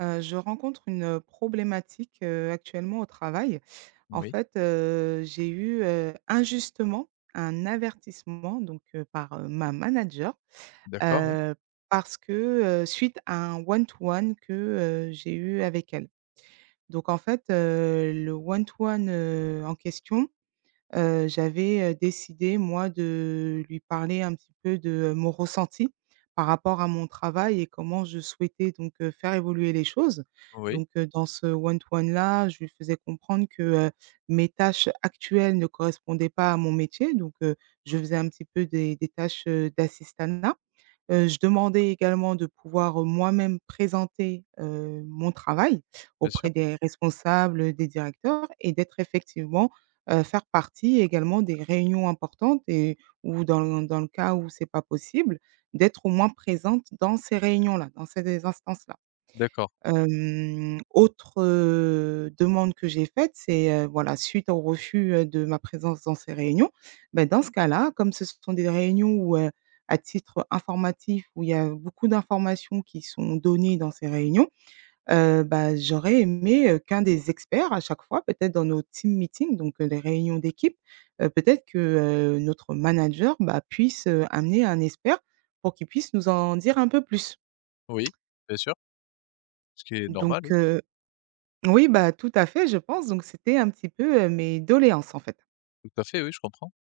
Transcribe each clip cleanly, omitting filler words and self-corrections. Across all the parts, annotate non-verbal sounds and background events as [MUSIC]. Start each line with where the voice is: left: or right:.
right: Je rencontre une problématique, actuellement au travail. En
left: Oui,
right: fait, j'ai eu, injustement un avertissement donc, par, ma manager,
left: d'accord, oui.
right: heu, parce que, suite à un one to one que, j'ai eu avec elle. Donc en fait, le one to one, en question j'avais, décidé moi de lui parler un petit peu de, mon ressenti par rapport à mon travail et comment je souhaitais donc, faire évoluer les choses.
left: Oui,
right: Donc, dans ce one to one là, je lui faisais comprendre que, mes tâches actuelles ne correspondaient pas à mon métier donc, je faisais un petit peu des tâches, d'assistanat. Je demandais également de pouvoir, moi-même présenter, mon travail
left: bien sûr.
right: auprès des responsables, des directeurs et d'être effectivement, faire partie également des réunions importantes et ou dans le cas où c'est pas possible, d'être au moins présente dans ces réunions-là, dans ces instances-là.
left: D'accord.
right: Autre, demande que j'ai faite, c'est, voilà, suite au refus, de ma présence dans ces réunions, bah, dans ce cas-là, comme ce sont des réunions où, à titre informatif, où il y a beaucoup d'informations qui sont données dans ces réunions, bah, j'aurais aimé, qu'un des experts à chaque fois, peut-être dans nos team meetings, donc les réunions d'équipe, peut-être que, notre manager, bah, puisse, amener un expert pour qu'il puisse nous en dire un peu plus.
left: Oui, bien sûr. Ce qui est normal,
right: Donc
left: oui.
right: heu Oui, bah, tout à fait, je pense, donc c'était un petit peu, mes doléances, en fait.
left: Tout à fait, oui, je comprends.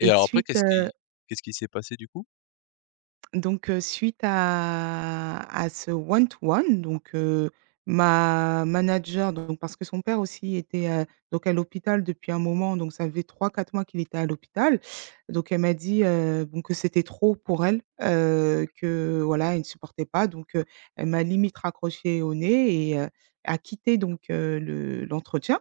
left: Et
right: et
left: alors après,
right: suite,
left: qu'est-ce
right: heu,
left: qui qu'est-ce qui s'est passé du coup?
right: donc suite à ce one to one, donc ma manager donc parce que son père aussi était, donc à l'hôpital depuis un moment, donc ça faisait trois quatre mois qu'il était à l'hôpital, donc elle m'a dit, bon, que c'était trop pour elle, que voilà, elle ne supportait pas, donc elle m'a limite raccroché au nez et a quitté donc le l'entretien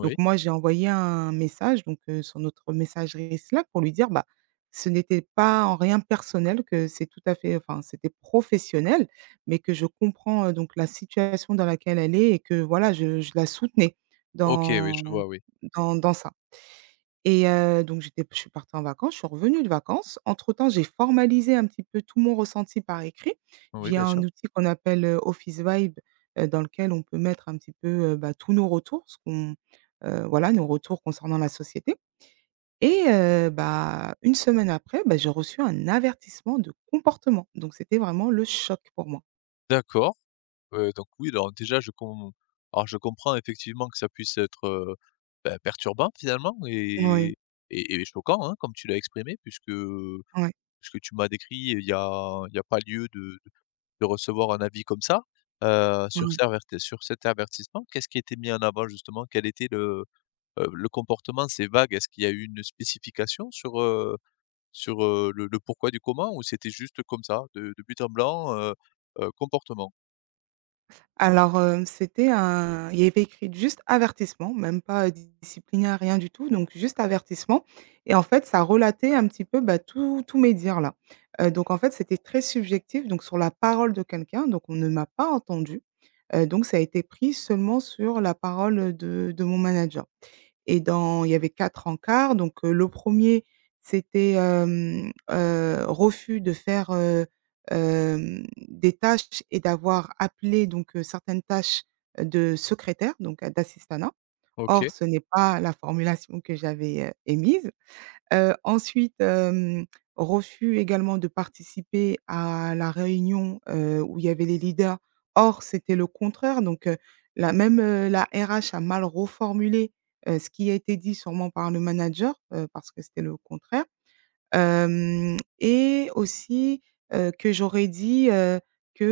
right: Donc moi, j'ai envoyé un message donc sur notre messagerie Slack pour lui dire, bah, ce n'était pas en rien personnel, que c'est tout à fait enfin, c'était professionnel, mais que je comprends, donc la situation dans laquelle elle est et que voilà, je la soutenais
left: OK, oui, je
right: dans
left: vois, oui.
right: ça. Et donc j'étais je suis partie en vacances, je suis revenue de vacances. Entre-temps, j'ai formalisé un petit peu tout mon ressenti par écrit
left: Oui, bien
right: via
left: sûr.
right: un outil qu'on appelle, Office Vibe, dans lequel on peut mettre un petit peu, bah, tous nos retours, ce qu'on voilà, nos retours concernant la société et bah, une semaine après, bah, j'ai reçu un avertissement de comportement. Donc c'était vraiment le choc pour moi.
left: D'accord, donc oui, alors déjà je com alors je comprends effectivement que ça puisse être, bah, perturbant finalement et
right: Oui,
left: et et choquant, hein, comme tu l'as exprimé puisque
right: ouais,
left: tu m'as décrit, il y a pas lieu de recevoir un avis comme ça,
right: ouais.
left: sur cet avertissement. Qu'est-ce qui était mis en avant justement? Quel était le comportement? C'est vague, est-ce qu'il y a eu une spécification sur, sur, le pourquoi du comment ou c'était juste comme ça, de but en blanc, comportement?
right: Alors, c'était un il y avait écrit juste avertissement, même pas, disciplinaire, rien du tout, donc juste avertissement et en fait, ça relatait un petit peu, bah, tous mes dires là. Donc en fait, c'était très subjectif, donc sur la parole de quelqu'un, donc on ne m'a pas entendu. Donc ça a été pris seulement sur la parole, de mon manager et dans il y avait 4 encarts donc, le premier c'était, refus de faire, des tâches et d'avoir appelé donc, certaines tâches, de secrétaire donc, d'assistanat. Or
left: OK,
right: ce n'est pas la formulation que j'avais, émise. Heu, ensuite, hem, Refus également de participer à la réunion, où il y avait les leaders. Or, c'était le contraire donc, la RH a mal reformulé, ce qui a été dit sûrement par le manager, parce que c'était le contraire. Hem Et aussi, que j'aurais dit, que,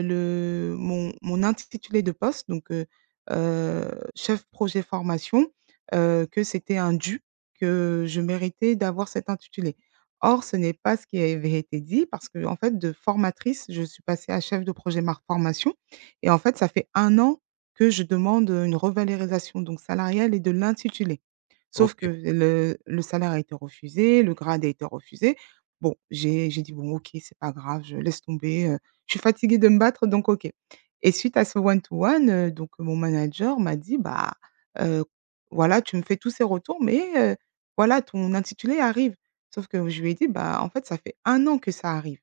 right: le mon mon intitulé de poste, heu, chef projet formation, que c'était un dû, que je méritais d'avoir cet intitulé. Or ce n'est pas ce qui avait été dit parce qu'en fait de formatrice, je suis passée à chef de projet mar formation et en fait ça fait un an que je demande une revalorisation donc salariale et de l'intitulé. Sauf que
left: OK.
right: le salaire a été refusé, le grade a été refusé. Bon, j'ai dit: «Bon OK, c'est pas grave, je laisse tomber, je suis fatiguée de me battre donc OK.» Et suite à ce one to one, donc mon manager m'a dit: «Bah, heu, voilà, tu me fais tous ces retours mais heu, voilà, ton intitulé arrive.» Sauf que je lui ai dit: «Bah, en fait, ça fait un an que ça arrive,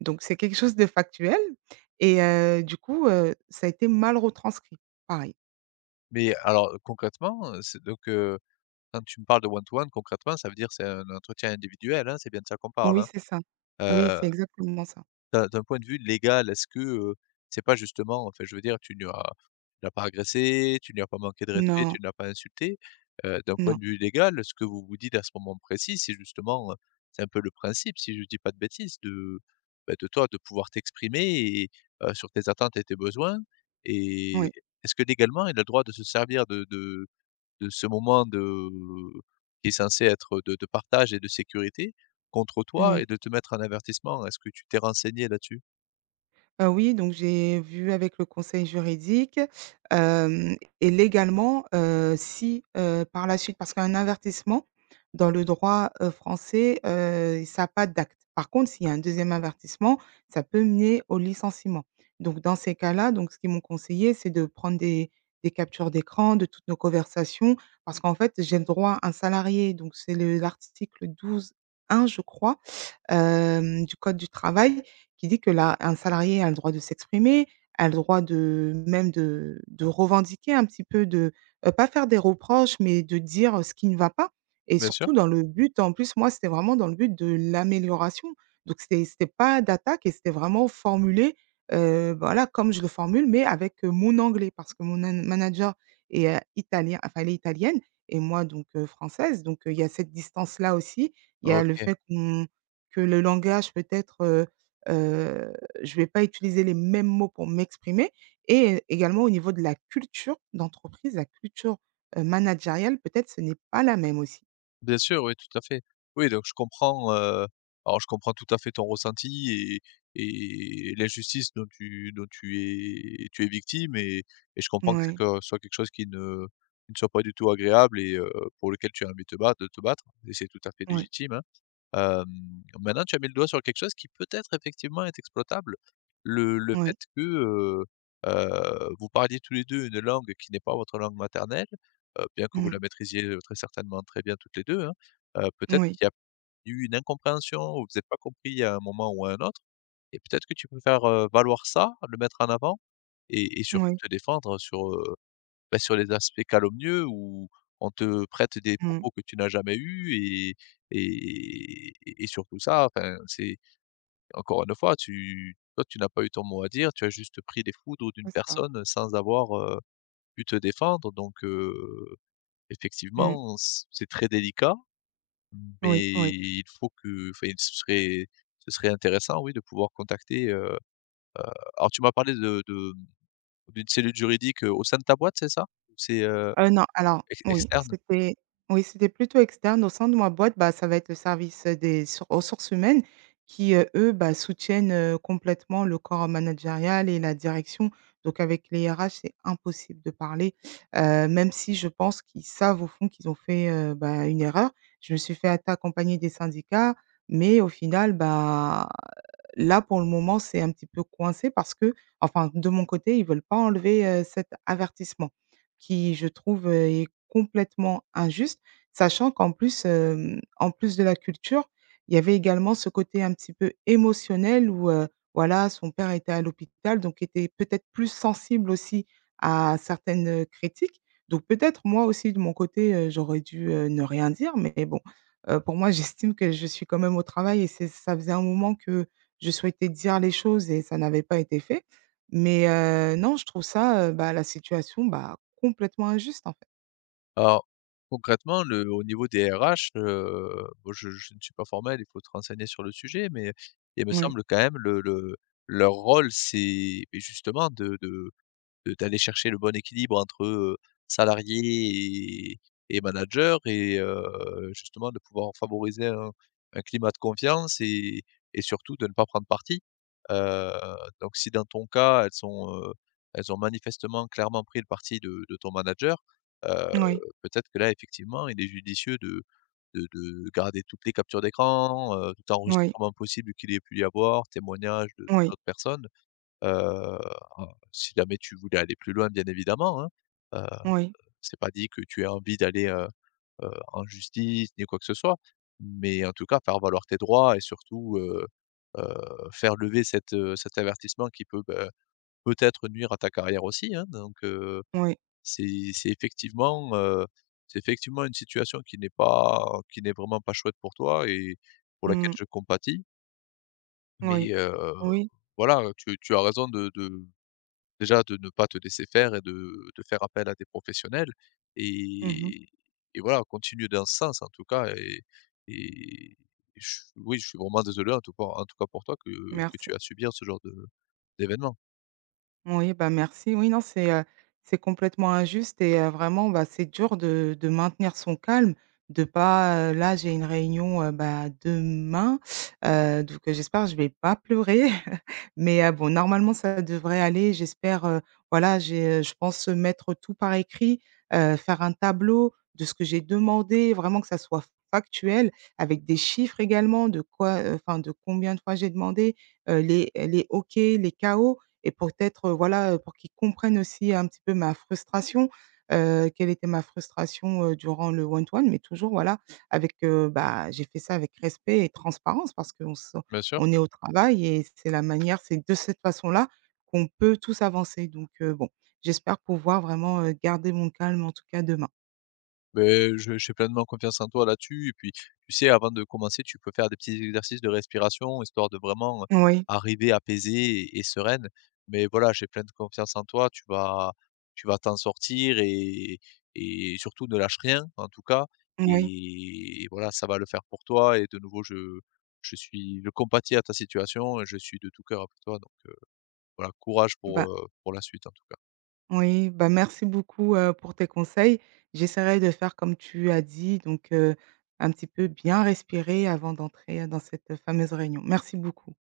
right: donc c'est quelque chose de factuel et du coup, ça a été mal retranscrit.» Pareil.
left: Mais alors, concrètement, c'est donc, quand tu me parles de one to one concrètement, ça veut dire c'est un entretien individuel, hein? C'est bien de ça qu'on parle,
right: Oui,
left: hein?
right: c'est ça. Oui,
left: Heu
right: c'est exactement ça.
left: D'un point de vue légal, est-ce que, c'est pas justement enfin, je veux dire, tu ne l'as pas agressé, tu ne lui as pas manqué de respect, tu
right: Non,
left: ne l'as pas insulté. D'un point
right: non.
left: de vue légal, ce que vous vous dites à ce moment précis, c'est justement, c'est un peu le principe, si je ne dis pas de bêtises, de, bah, de toi de pouvoir t'exprimer et sur tes attentes et tes besoins et
right: Oui,
left: est-ce que légalement il a le droit de se servir de ce moment de qui est censé être de partage et de sécurité contre toi et
right: oui.
left: de te mettre un avertissement. Est-ce que tu t'es renseigné là-dessus?
right: Oui, donc j'ai vu avec le conseil juridique, hem et légalement, si, par la suite parce qu'un avertissement dans le droit, français, ça n'a pas d'acte. Par contre, s'il y a un deuxième avertissement, ça peut mener au licenciement. Donc dans ces cas-là, donc ce qu'ils m'ont conseillé, c'est de prendre des captures d'écran de toutes nos conversations parce qu'en fait, j'ai le droit à un salarié, donc c'est le l'article 12 un, je crois, du code du travail qui dit que là un salarié a le droit de s'exprimer, a le droit de même de revendiquer un petit peu de, pas faire des reproches, mais de dire, ce qui ne va pas et
left: Bien sûr.
right: surtout dans le but en plus moi, c'était vraiment dans le but de l'amélioration. Donc c'était pas d'attaque et c'était vraiment formulé, voilà comme je le formule mais avec, mon anglais parce que mon nan manager est, italien enfin elle est italienne et moi donc, française donc, il y a cette distance-là aussi. Il y a le
left: OK.
right: fait qu'on que le langage peut-être, heu, je vais pas utiliser les mêmes mots pour m'exprimer et également au niveau de la culture d'entreprise, la culture, managériale, peut-être ce n'est pas la même aussi.
left: Bien sûr, oui, tout à fait. Oui, donc je comprends, alors je comprends tout à fait ton ressenti et l'injustice dont tu dont tu es victime et je comprends que c'est
right: Oui,
left: que soit quelque chose qui ne soit pas du tout agréable et pour lequel tu as envie de te battre et c'est tout à fait
right: oui,
left: légitime, hein. Hem, maintenant tu as mis le doigt sur quelque chose qui peut-être effectivement est exploitable. Le
right: oui.
left: fait que, vous parliez tous les 2 une langue qui n'est pas votre langue maternelle, bien que vous la
right: Mmh.
left: maîtrisiez, très certainement très bien toutes les 2, hein. Peut-être
right: Oui,
left: qu'il y a eu une incompréhension ou vous êtes pas compris à un moment ou à un autre et peut-être que tu peux faire, valoir ça, le mettre en avant et surtout
right: oui.
left: te défendre sur, bah, sur les aspects calomnieux où on te prête des
right: Mmh.
left: propos que tu n'as jamais eus et et surtout ça, enfin, c'est encore une fois, tu toi, tu n'as pas eu ton mot à dire, tu as juste pris les foudres d'une
right: C'est ça.
left: personne sans avoir, pu te défendre donc
right: Mmh.
left: effectivement, c'est très délicat, mais
right: Oui, oui.
left: il faut que enfin, il ce serait intéressant, oui, de pouvoir contacter, alors tu m'as parlé de d'une cellule juridique, au sein de ta boîte, c'est ça? Ou c'est,
right: Non, alors
left: ex externe?
right: oui, c'était plutôt externe. Au sein de ma boîte, bah, ça va être le service, des sur ressources humaines qui, eux, bah, soutiennent, complètement le corps managérial et la direction. Donc avec les RH, c'est impossible de parler, même si je pense qu'ils savent au fond qu'ils ont fait, bah, une erreur. Je me suis fait at accompagner des syndicats, mais au final, bah, là, pour le moment, c'est un petit peu coincé parce que enfin, de mon côté, ils veulent pas enlever, cet avertissement qui je trouve, est complètement injuste, sachant qu'en plus, en plus de la culture, il y avait également ce côté un petit peu émotionnel où, voilà, son père était à l'hôpital, donc était peut-être plus sensible aussi à certaines, critiques. Donc peut-être moi aussi de mon côté, j'aurais dû, ne rien dire, mais bon, pour moi [LAUGHS] j'estime que je suis quand même au travail et c'est ça faisait un moment que je souhaitais dire les choses et ça n'avait pas été fait. Mais non, je trouve ça, bah, la situation, bah, complètement injuste, en fait.
left: Alors, concrètement, le au niveau des RH, bon je ne suis pas formel, il faut te renseigner sur le sujet, mais il me
right: Oui,
left: semble quand même le leur rôle, c'est, beh, justement de d'aller chercher le bon équilibre entre, salariés et managers et justement de pouvoir favoriser un climat de confiance et surtout de ne pas prendre parti. Heu, donc si dans ton cas, elles sont, elles ont manifestement clairement pris le parti de ton manager, heu,
right: oui,
left: peut-être que là effectivement il est judicieux de garder toutes les captures d'écran, tout
right: oui,
left: enregistrement possible qu'il ait pu y avoir, témoignages de
right: oui,
left: d'autres personnes. Heu, si jamais tu voulais aller plus loin, bien évidemment, hein, heu,
right: oui,
left: c'est pas dit que tu aies envie d'aller, en justice ni quoi que ce soit, mais en tout cas, faire valoir tes droits et surtout, heu, faire lever cet, cet avertissement qui peut, bah, peut-être nuire à ta carrière aussi, hein, donc
right: oui,
left: c'est effectivement, c'est effectivement une situation qui n'est pas qui n'est vraiment pas chouette pour toi et pour laquelle
right: mmh,
left: je compatis, mais
right: oui. Oui.
left: voilà, tu as raison de Déjà de ne pas te laisser faire et de faire appel à des professionnels
right: Mmh.
left: et et voilà, continue dans ce sens en tout cas et je oui, je suis vraiment désolé en tout cas pour toi que tu
right: Merci.
left: as à subir ce genre de d'événement.
right: Oui, bah, merci. Oui, non, c'est complètement injuste et vraiment, bah, c'est dur de maintenir son calme, de pas, là, j'ai une réunion, bah, demain, donc j'espère que je vais pas pleurer, [LAUGHS] mais bon, normalement, ça devrait aller. J'espère, voilà, je pense mettre tout par écrit, faire un tableau de ce que j'ai demandé, vraiment que ça soit factuel avec des chiffres également de quoi, enfin, de combien de fois j'ai demandé, les OK, les KO et peut-être, voilà, pour qu'ils comprennent aussi un petit peu ma frustration, quelle était ma frustration, durant le one to one, mais toujours, voilà, avec, bah, j'ai fait ça avec respect et transparence parce qu'on se
left: Bien sûr.
right: on est au travail et c'est la manière c'est de cette façon-là qu'on peut tous avancer donc bon, j'espère pouvoir vraiment, garder mon calme en tout cas demain.
left: Beh, je j'ai pleinement confiance en toi là-dessus et puis, tu sais, avant de commencer, tu peux faire des petits exercices de respiration, histoire de vraiment,
right: Oui,
left: arriver apaisée et sereine. Mais voilà, j'ai pleine de confiance en toi, tu vas t'en sortir et surtout ne lâche rien, en tout cas
right: oui,
left: et voilà, ça va le faire pour toi et de nouveau, je suis je compatis à ta situation et je suis de tout cœur avec toi donc voilà, courage
right: bah.
left: pour la suite, en tout cas.
right: Oui, bah, merci beaucoup, pour tes conseils. J'essaierai de faire comme tu as dit, donc un petit peu bien respirer avant d'entrer dans cette fameuse réunion. Merci beaucoup.